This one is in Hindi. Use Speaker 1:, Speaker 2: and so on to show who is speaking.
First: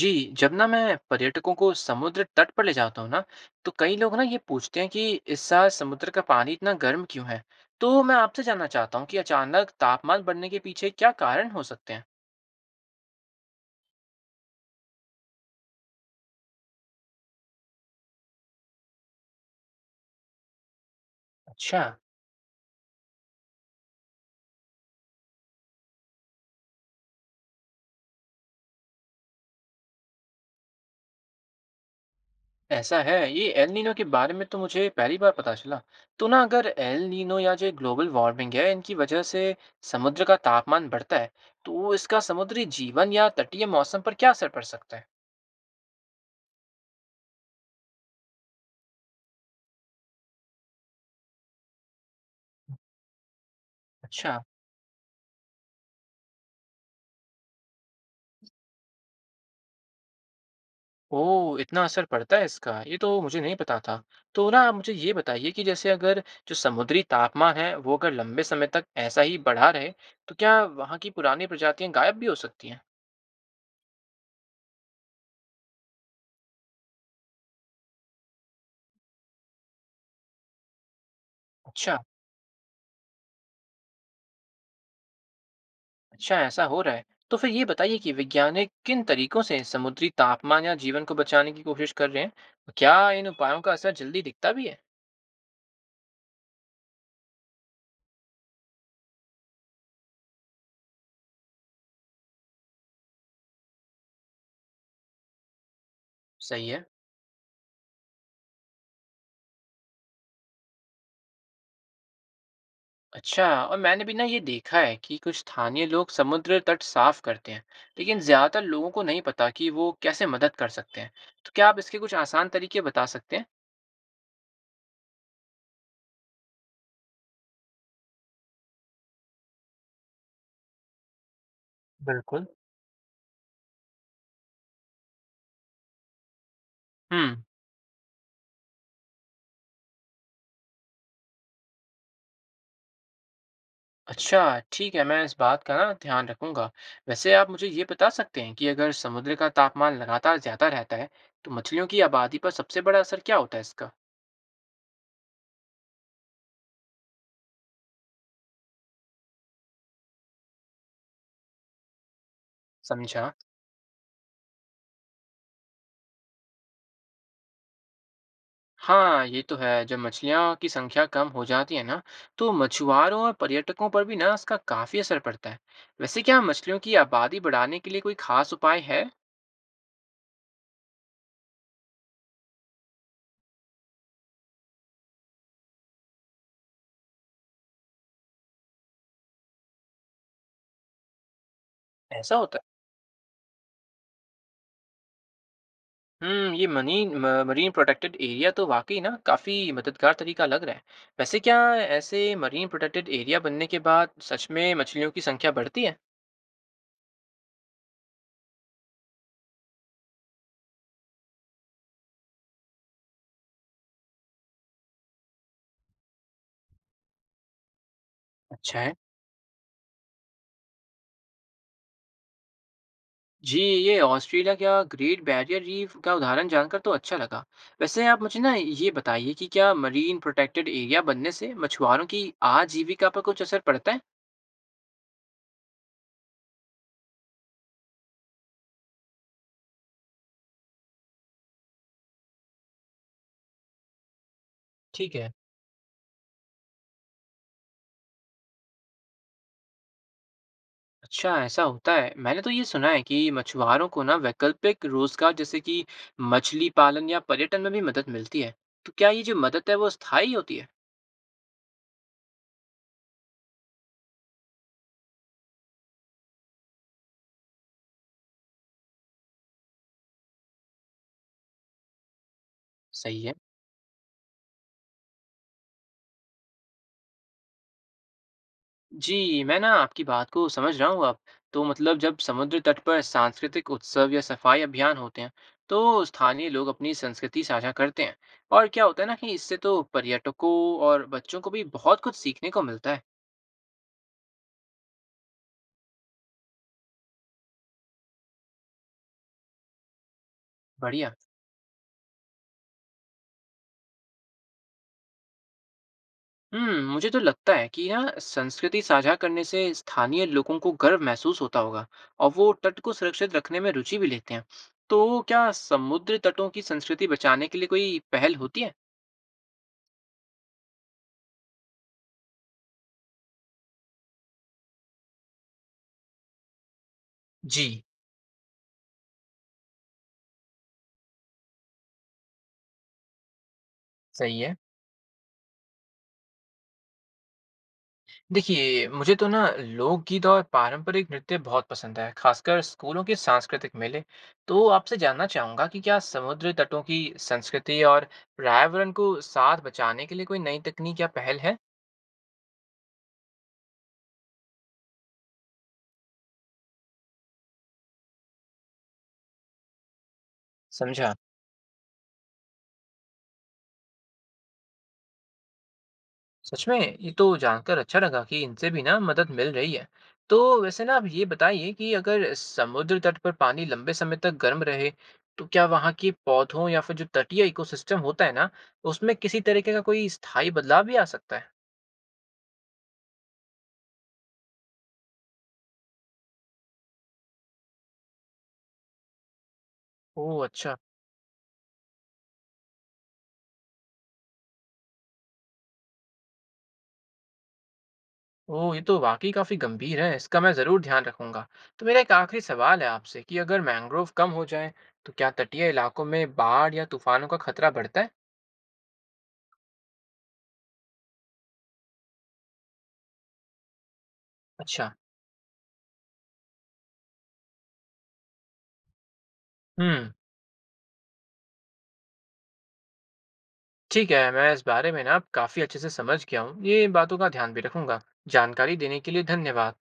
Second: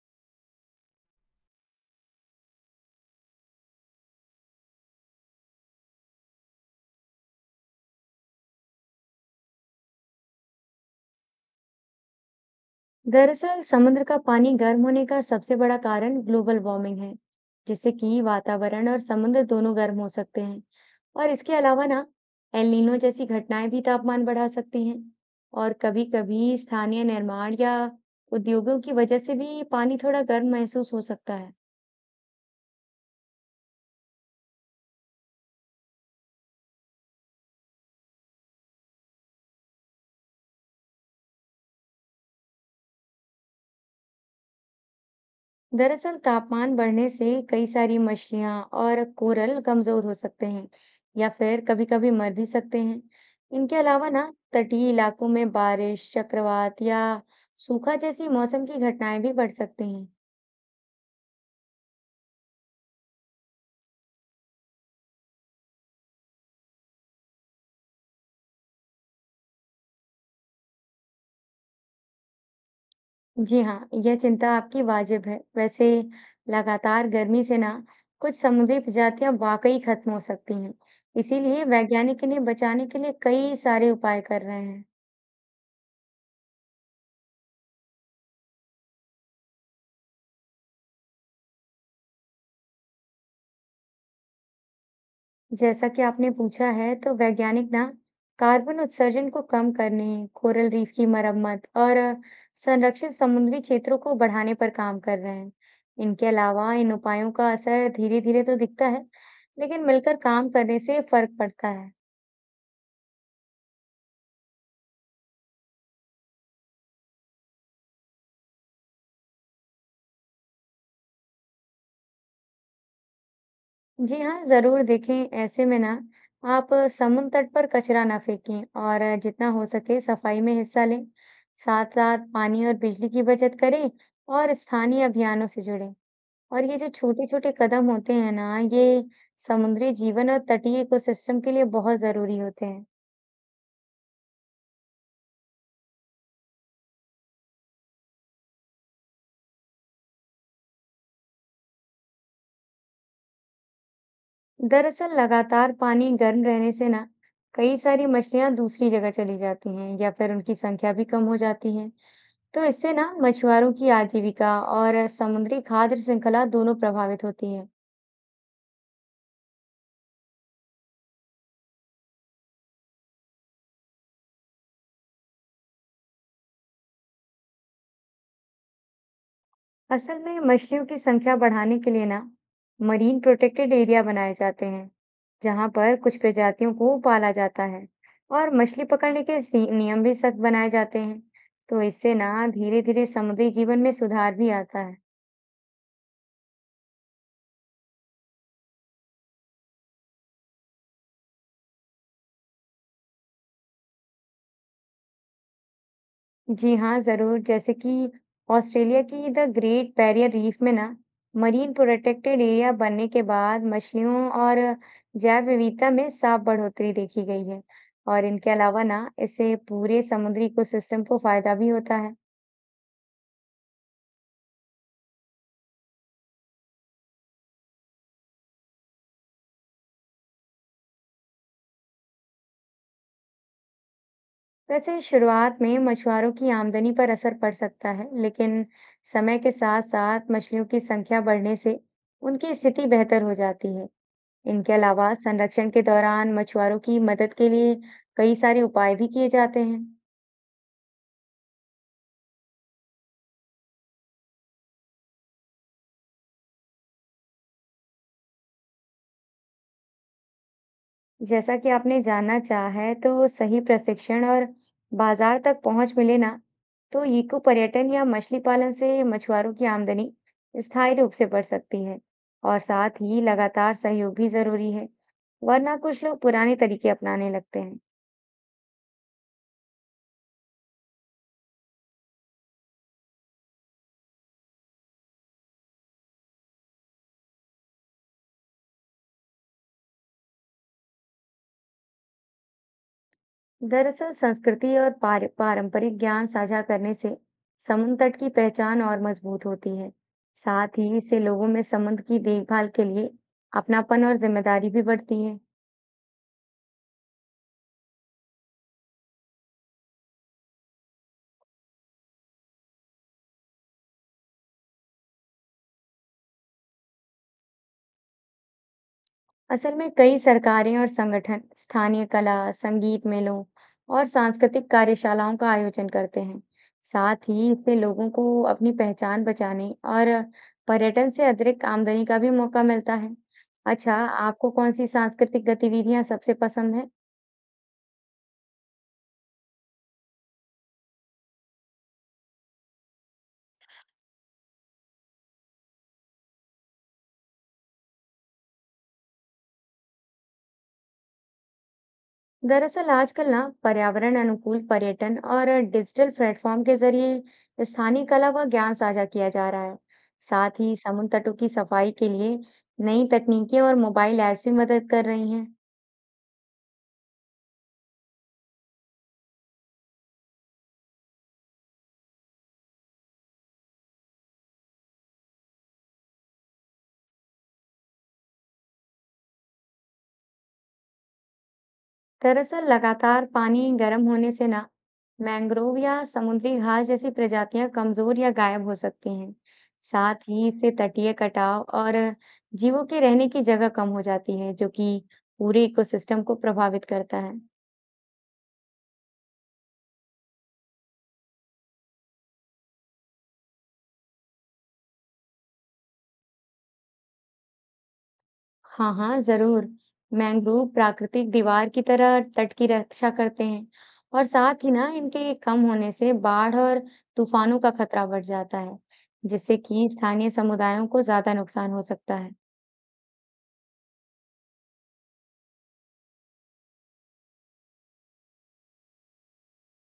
Speaker 1: जी, जब ना मैं पर्यटकों को समुद्र तट पर ले जाता हूँ ना, तो कई लोग ना ये पूछते हैं कि इस साल समुद्र का पानी इतना गर्म क्यों है? तो मैं आपसे जानना चाहता हूँ कि अचानक तापमान बढ़ने के पीछे क्या कारण हो सकते हैं?
Speaker 2: दरअसल समुद्र का पानी गर्म होने का सबसे बड़ा कारण ग्लोबल वार्मिंग है, जिससे कि वातावरण और समुद्र दोनों गर्म हो सकते हैं। और इसके
Speaker 1: अच्छा,
Speaker 2: अलावा ना एल नीनो जैसी घटनाएं भी तापमान बढ़ा सकती हैं और कभी-कभी स्थानीय निर्माण या उद्योगों की वजह से भी पानी थोड़ा गर्म महसूस हो सकता है।
Speaker 1: ऐसा है। ये एल नीनो के बारे में तो मुझे पहली बार पता चला। तो ना अगर एल नीनो या जो ग्लोबल वार्मिंग है, इनकी वजह से समुद्र का तापमान बढ़ता है, तो इसका समुद्री जीवन या तटीय मौसम पर क्या असर पड़ सकता है?
Speaker 2: दरअसल तापमान बढ़ने से कई सारी मछलियां और कोरल कमजोर हो सकते हैं या फिर कभी-कभी मर भी सकते हैं। इनके अलावा ना
Speaker 1: अच्छा।
Speaker 2: तटीय इलाकों में बारिश, चक्रवात या सूखा जैसी मौसम की घटनाएं भी बढ़ सकती हैं।
Speaker 1: ओह! इतना असर पड़ता है इसका, ये तो मुझे नहीं पता था। तो ना आप मुझे ये बताइए कि जैसे अगर जो समुद्री तापमान है, वो अगर लंबे समय तक ऐसा ही बढ़ा रहे, तो क्या वहाँ की पुरानी प्रजातियाँ गायब भी हो सकती हैं?
Speaker 2: जी हाँ, यह चिंता आपकी वाजिब है। वैसे लगातार गर्मी से ना कुछ समुद्री प्रजातियां वाकई खत्म हो सकती हैं। इसीलिए
Speaker 1: अच्छा,
Speaker 2: वैज्ञानिक इन्हें बचाने के लिए कई सारे उपाय कर रहे हैं।
Speaker 1: अच्छा ऐसा हो रहा है। तो फिर ये बताइए कि वैज्ञानिक किन तरीकों से समुद्री तापमान या जीवन को बचाने की कोशिश कर रहे हैं? क्या इन उपायों का असर जल्दी दिखता भी है?
Speaker 2: जैसा कि आपने पूछा है, तो वैज्ञानिक ना कार्बन उत्सर्जन को कम करने, कोरल रीफ की मरम्मत और संरक्षित समुद्री क्षेत्रों को बढ़ाने पर काम कर रहे हैं। इनके
Speaker 1: सही
Speaker 2: अलावा
Speaker 1: है।
Speaker 2: इन उपायों का असर धीरे-धीरे तो दिखता है, लेकिन मिलकर काम करने से फर्क पड़ता है।
Speaker 1: अच्छा, और मैंने भी ना ये देखा है कि कुछ स्थानीय लोग समुद्र तट साफ करते हैं, लेकिन ज्यादातर लोगों को नहीं पता कि वो कैसे मदद कर सकते हैं। तो क्या आप इसके कुछ आसान तरीके बता सकते हैं?
Speaker 2: जी हाँ, जरूर देखें। ऐसे में ना आप समुद्र तट पर कचरा ना फेंकें और जितना हो सके सफाई में हिस्सा लें। साथ साथ
Speaker 1: बिल्कुल।
Speaker 2: पानी और बिजली की बचत करें और स्थानीय अभियानों से जुड़ें। और ये जो
Speaker 1: हम्म।
Speaker 2: छोटे-छोटे कदम होते हैं ना, ये समुद्री जीवन और तटीय इकोसिस्टम के लिए बहुत ज़रूरी होते हैं।
Speaker 1: अच्छा ठीक है, मैं इस बात का ना ध्यान रखूंगा। वैसे आप मुझे ये बता सकते हैं कि अगर समुद्र का तापमान लगातार ज्यादा रहता है, तो मछलियों की आबादी पर सबसे बड़ा असर क्या होता है इसका?
Speaker 2: दरअसल लगातार पानी गर्म रहने से ना कई सारी मछलियाँ दूसरी जगह चली जाती हैं या फिर उनकी संख्या भी कम हो जाती है। तो इससे ना
Speaker 1: समझा।
Speaker 2: मछुआरों की आजीविका और समुद्री खाद्य श्रृंखला दोनों प्रभावित होती है।
Speaker 1: हाँ, ये तो है। जब मछलियाँ की संख्या कम हो जाती है ना, तो मछुआरों और पर्यटकों पर भी ना इसका काफ़ी असर पड़ता है। वैसे क्या मछलियों की आबादी बढ़ाने के लिए कोई खास उपाय है?
Speaker 2: असल में मछलियों की संख्या बढ़ाने के लिए ना मरीन प्रोटेक्टेड एरिया बनाए जाते हैं, जहां पर कुछ प्रजातियों को पाला जाता है और मछली पकड़ने के नियम भी सख्त बनाए जाते हैं। तो इससे ना
Speaker 1: ऐसा होता है?
Speaker 2: धीरे धीरे समुद्री जीवन में सुधार भी आता है।
Speaker 1: ये मरीन प्रोटेक्टेड एरिया तो वाकई ना काफ़ी मददगार तरीका लग रहा है। वैसे क्या ऐसे मरीन प्रोटेक्टेड एरिया बनने के बाद सच में मछलियों की संख्या बढ़ती है?
Speaker 2: जी हाँ, ज़रूर। जैसे कि ऑस्ट्रेलिया की द ग्रेट बैरियर रीफ में ना मरीन प्रोटेक्टेड एरिया बनने के बाद मछलियों और जैव विविधता में साफ बढ़ोतरी देखी गई है। और इनके
Speaker 1: अच्छा
Speaker 2: अलावा
Speaker 1: है।
Speaker 2: ना इससे पूरे समुद्री इकोसिस्टम को फायदा भी होता है।
Speaker 1: जी, ये ऑस्ट्रेलिया का ग्रेट बैरियर रीफ का उदाहरण जानकर तो अच्छा लगा। वैसे आप मुझे ना ये बताइए कि क्या मरीन प्रोटेक्टेड एरिया बनने से मछुआरों की आजीविका पर कुछ असर पड़ता है?
Speaker 2: वैसे शुरुआत में मछुआरों की आमदनी पर असर पड़ सकता है, लेकिन समय के साथ-साथ मछलियों की संख्या बढ़ने से उनकी स्थिति बेहतर हो जाती है। इनके अलावा
Speaker 1: ठीक है।
Speaker 2: संरक्षण के दौरान मछुआरों की मदद के लिए कई सारे उपाय भी किए जाते हैं।
Speaker 1: अच्छा, ऐसा होता है। मैंने तो ये सुना है कि मछुआरों को ना वैकल्पिक रोजगार जैसे कि मछली पालन या पर्यटन में भी मदद मिलती है। तो क्या ये जो मदद है वो स्थायी होती है?
Speaker 2: जैसा कि आपने जानना चाहा है, तो सही प्रशिक्षण और बाजार तक पहुंच मिले ना, तो इको पर्यटन या मछली पालन से मछुआरों की आमदनी स्थायी रूप से बढ़ सकती है। और साथ ही
Speaker 1: सही है।
Speaker 2: लगातार सहयोग भी जरूरी है, वरना कुछ लोग पुराने तरीके अपनाने लगते हैं।
Speaker 1: जी, मैं ना आपकी बात को समझ रहा हूँ अब। तो मतलब जब समुद्र तट पर सांस्कृतिक उत्सव या सफाई अभियान होते हैं, तो स्थानीय लोग अपनी संस्कृति साझा करते हैं। और क्या होता है ना कि इससे तो पर्यटकों और बच्चों को भी बहुत कुछ सीखने को मिलता है।
Speaker 2: दरअसल संस्कृति और पारंपरिक ज्ञान साझा करने से समुद्र तट की पहचान और मजबूत होती है। साथ ही
Speaker 1: बढ़िया।
Speaker 2: इससे लोगों में समुद्र की देखभाल के लिए अपनापन और जिम्मेदारी भी बढ़ती है।
Speaker 1: मुझे तो लगता है कि ना संस्कृति साझा करने से स्थानीय लोगों को गर्व महसूस होता होगा और वो तट को सुरक्षित रखने में रुचि भी लेते हैं। तो क्या समुद्र तटों की संस्कृति बचाने के लिए कोई पहल होती है?
Speaker 2: असल में कई सरकारें और संगठन स्थानीय कला, संगीत मेलों और सांस्कृतिक कार्यशालाओं का आयोजन करते हैं। साथ ही
Speaker 1: जी।
Speaker 2: इससे लोगों को अपनी पहचान बचाने और पर्यटन से अतिरिक्त आमदनी का भी मौका मिलता है। अच्छा,
Speaker 1: सही
Speaker 2: आपको
Speaker 1: है।
Speaker 2: कौन सी सांस्कृतिक गतिविधियां सबसे पसंद है?
Speaker 1: देखिए मुझे तो ना लोकगीत और पारंपरिक नृत्य बहुत पसंद है, खासकर स्कूलों के सांस्कृतिक मेले। तो आपसे जानना चाहूंगा कि क्या समुद्र तटों की संस्कृति और पर्यावरण को साथ बचाने के लिए कोई नई तकनीक या पहल है?
Speaker 2: दरअसल आजकल ना पर्यावरण अनुकूल पर्यटन और डिजिटल प्लेटफॉर्म के जरिए स्थानीय कला व ज्ञान साझा किया जा रहा है। साथ ही
Speaker 1: समझा।
Speaker 2: समुद्र तटों की सफाई के लिए नई तकनीकें और मोबाइल ऐप्स भी मदद कर रही हैं।
Speaker 1: सच में ये तो जानकर अच्छा लगा कि इनसे भी ना मदद मिल रही है। तो वैसे ना आप ये बताइए कि अगर समुद्र तट पर पानी लंबे समय तक गर्म रहे, तो क्या वहाँ के पौधों या फिर जो तटीय इकोसिस्टम होता है ना, उसमें किसी तरीके का कोई स्थायी बदलाव भी आ सकता है?
Speaker 2: दरअसल लगातार पानी गर्म होने से ना मैंग्रोव या समुद्री घास जैसी प्रजातियां कमजोर या गायब हो सकती हैं। साथ
Speaker 1: ओह
Speaker 2: ही इससे
Speaker 1: अच्छा!
Speaker 2: तटीय कटाव और जीवों के रहने की जगह कम हो जाती है, जो कि पूरे इकोसिस्टम को प्रभावित करता है।
Speaker 1: ओह! ये तो वाक़ई काफ़ी गंभीर है, इसका मैं ज़रूर ध्यान रखूँगा। तो मेरा एक आखिरी सवाल है आपसे कि अगर मैंग्रोव कम हो जाएँ, तो क्या तटीय इलाकों में बाढ़ या तूफ़ानों का खतरा बढ़ता है?
Speaker 2: हाँ हाँ, जरूर। मैंग्रोव प्राकृतिक दीवार की तरह तट की रक्षा करते हैं। और साथ ही ना
Speaker 1: अच्छा,
Speaker 2: इनके कम होने से बाढ़ और तूफानों का खतरा बढ़ जाता है, जिससे
Speaker 1: हुँ,
Speaker 2: कि स्थानीय समुदायों को ज्यादा नुकसान हो सकता है।
Speaker 1: ठीक है, मैं इस बारे में ना अब काफ़ी अच्छे से समझ गया हूँ। ये बातों का ध्यान भी रखूँगा। जानकारी देने के लिए धन्यवाद।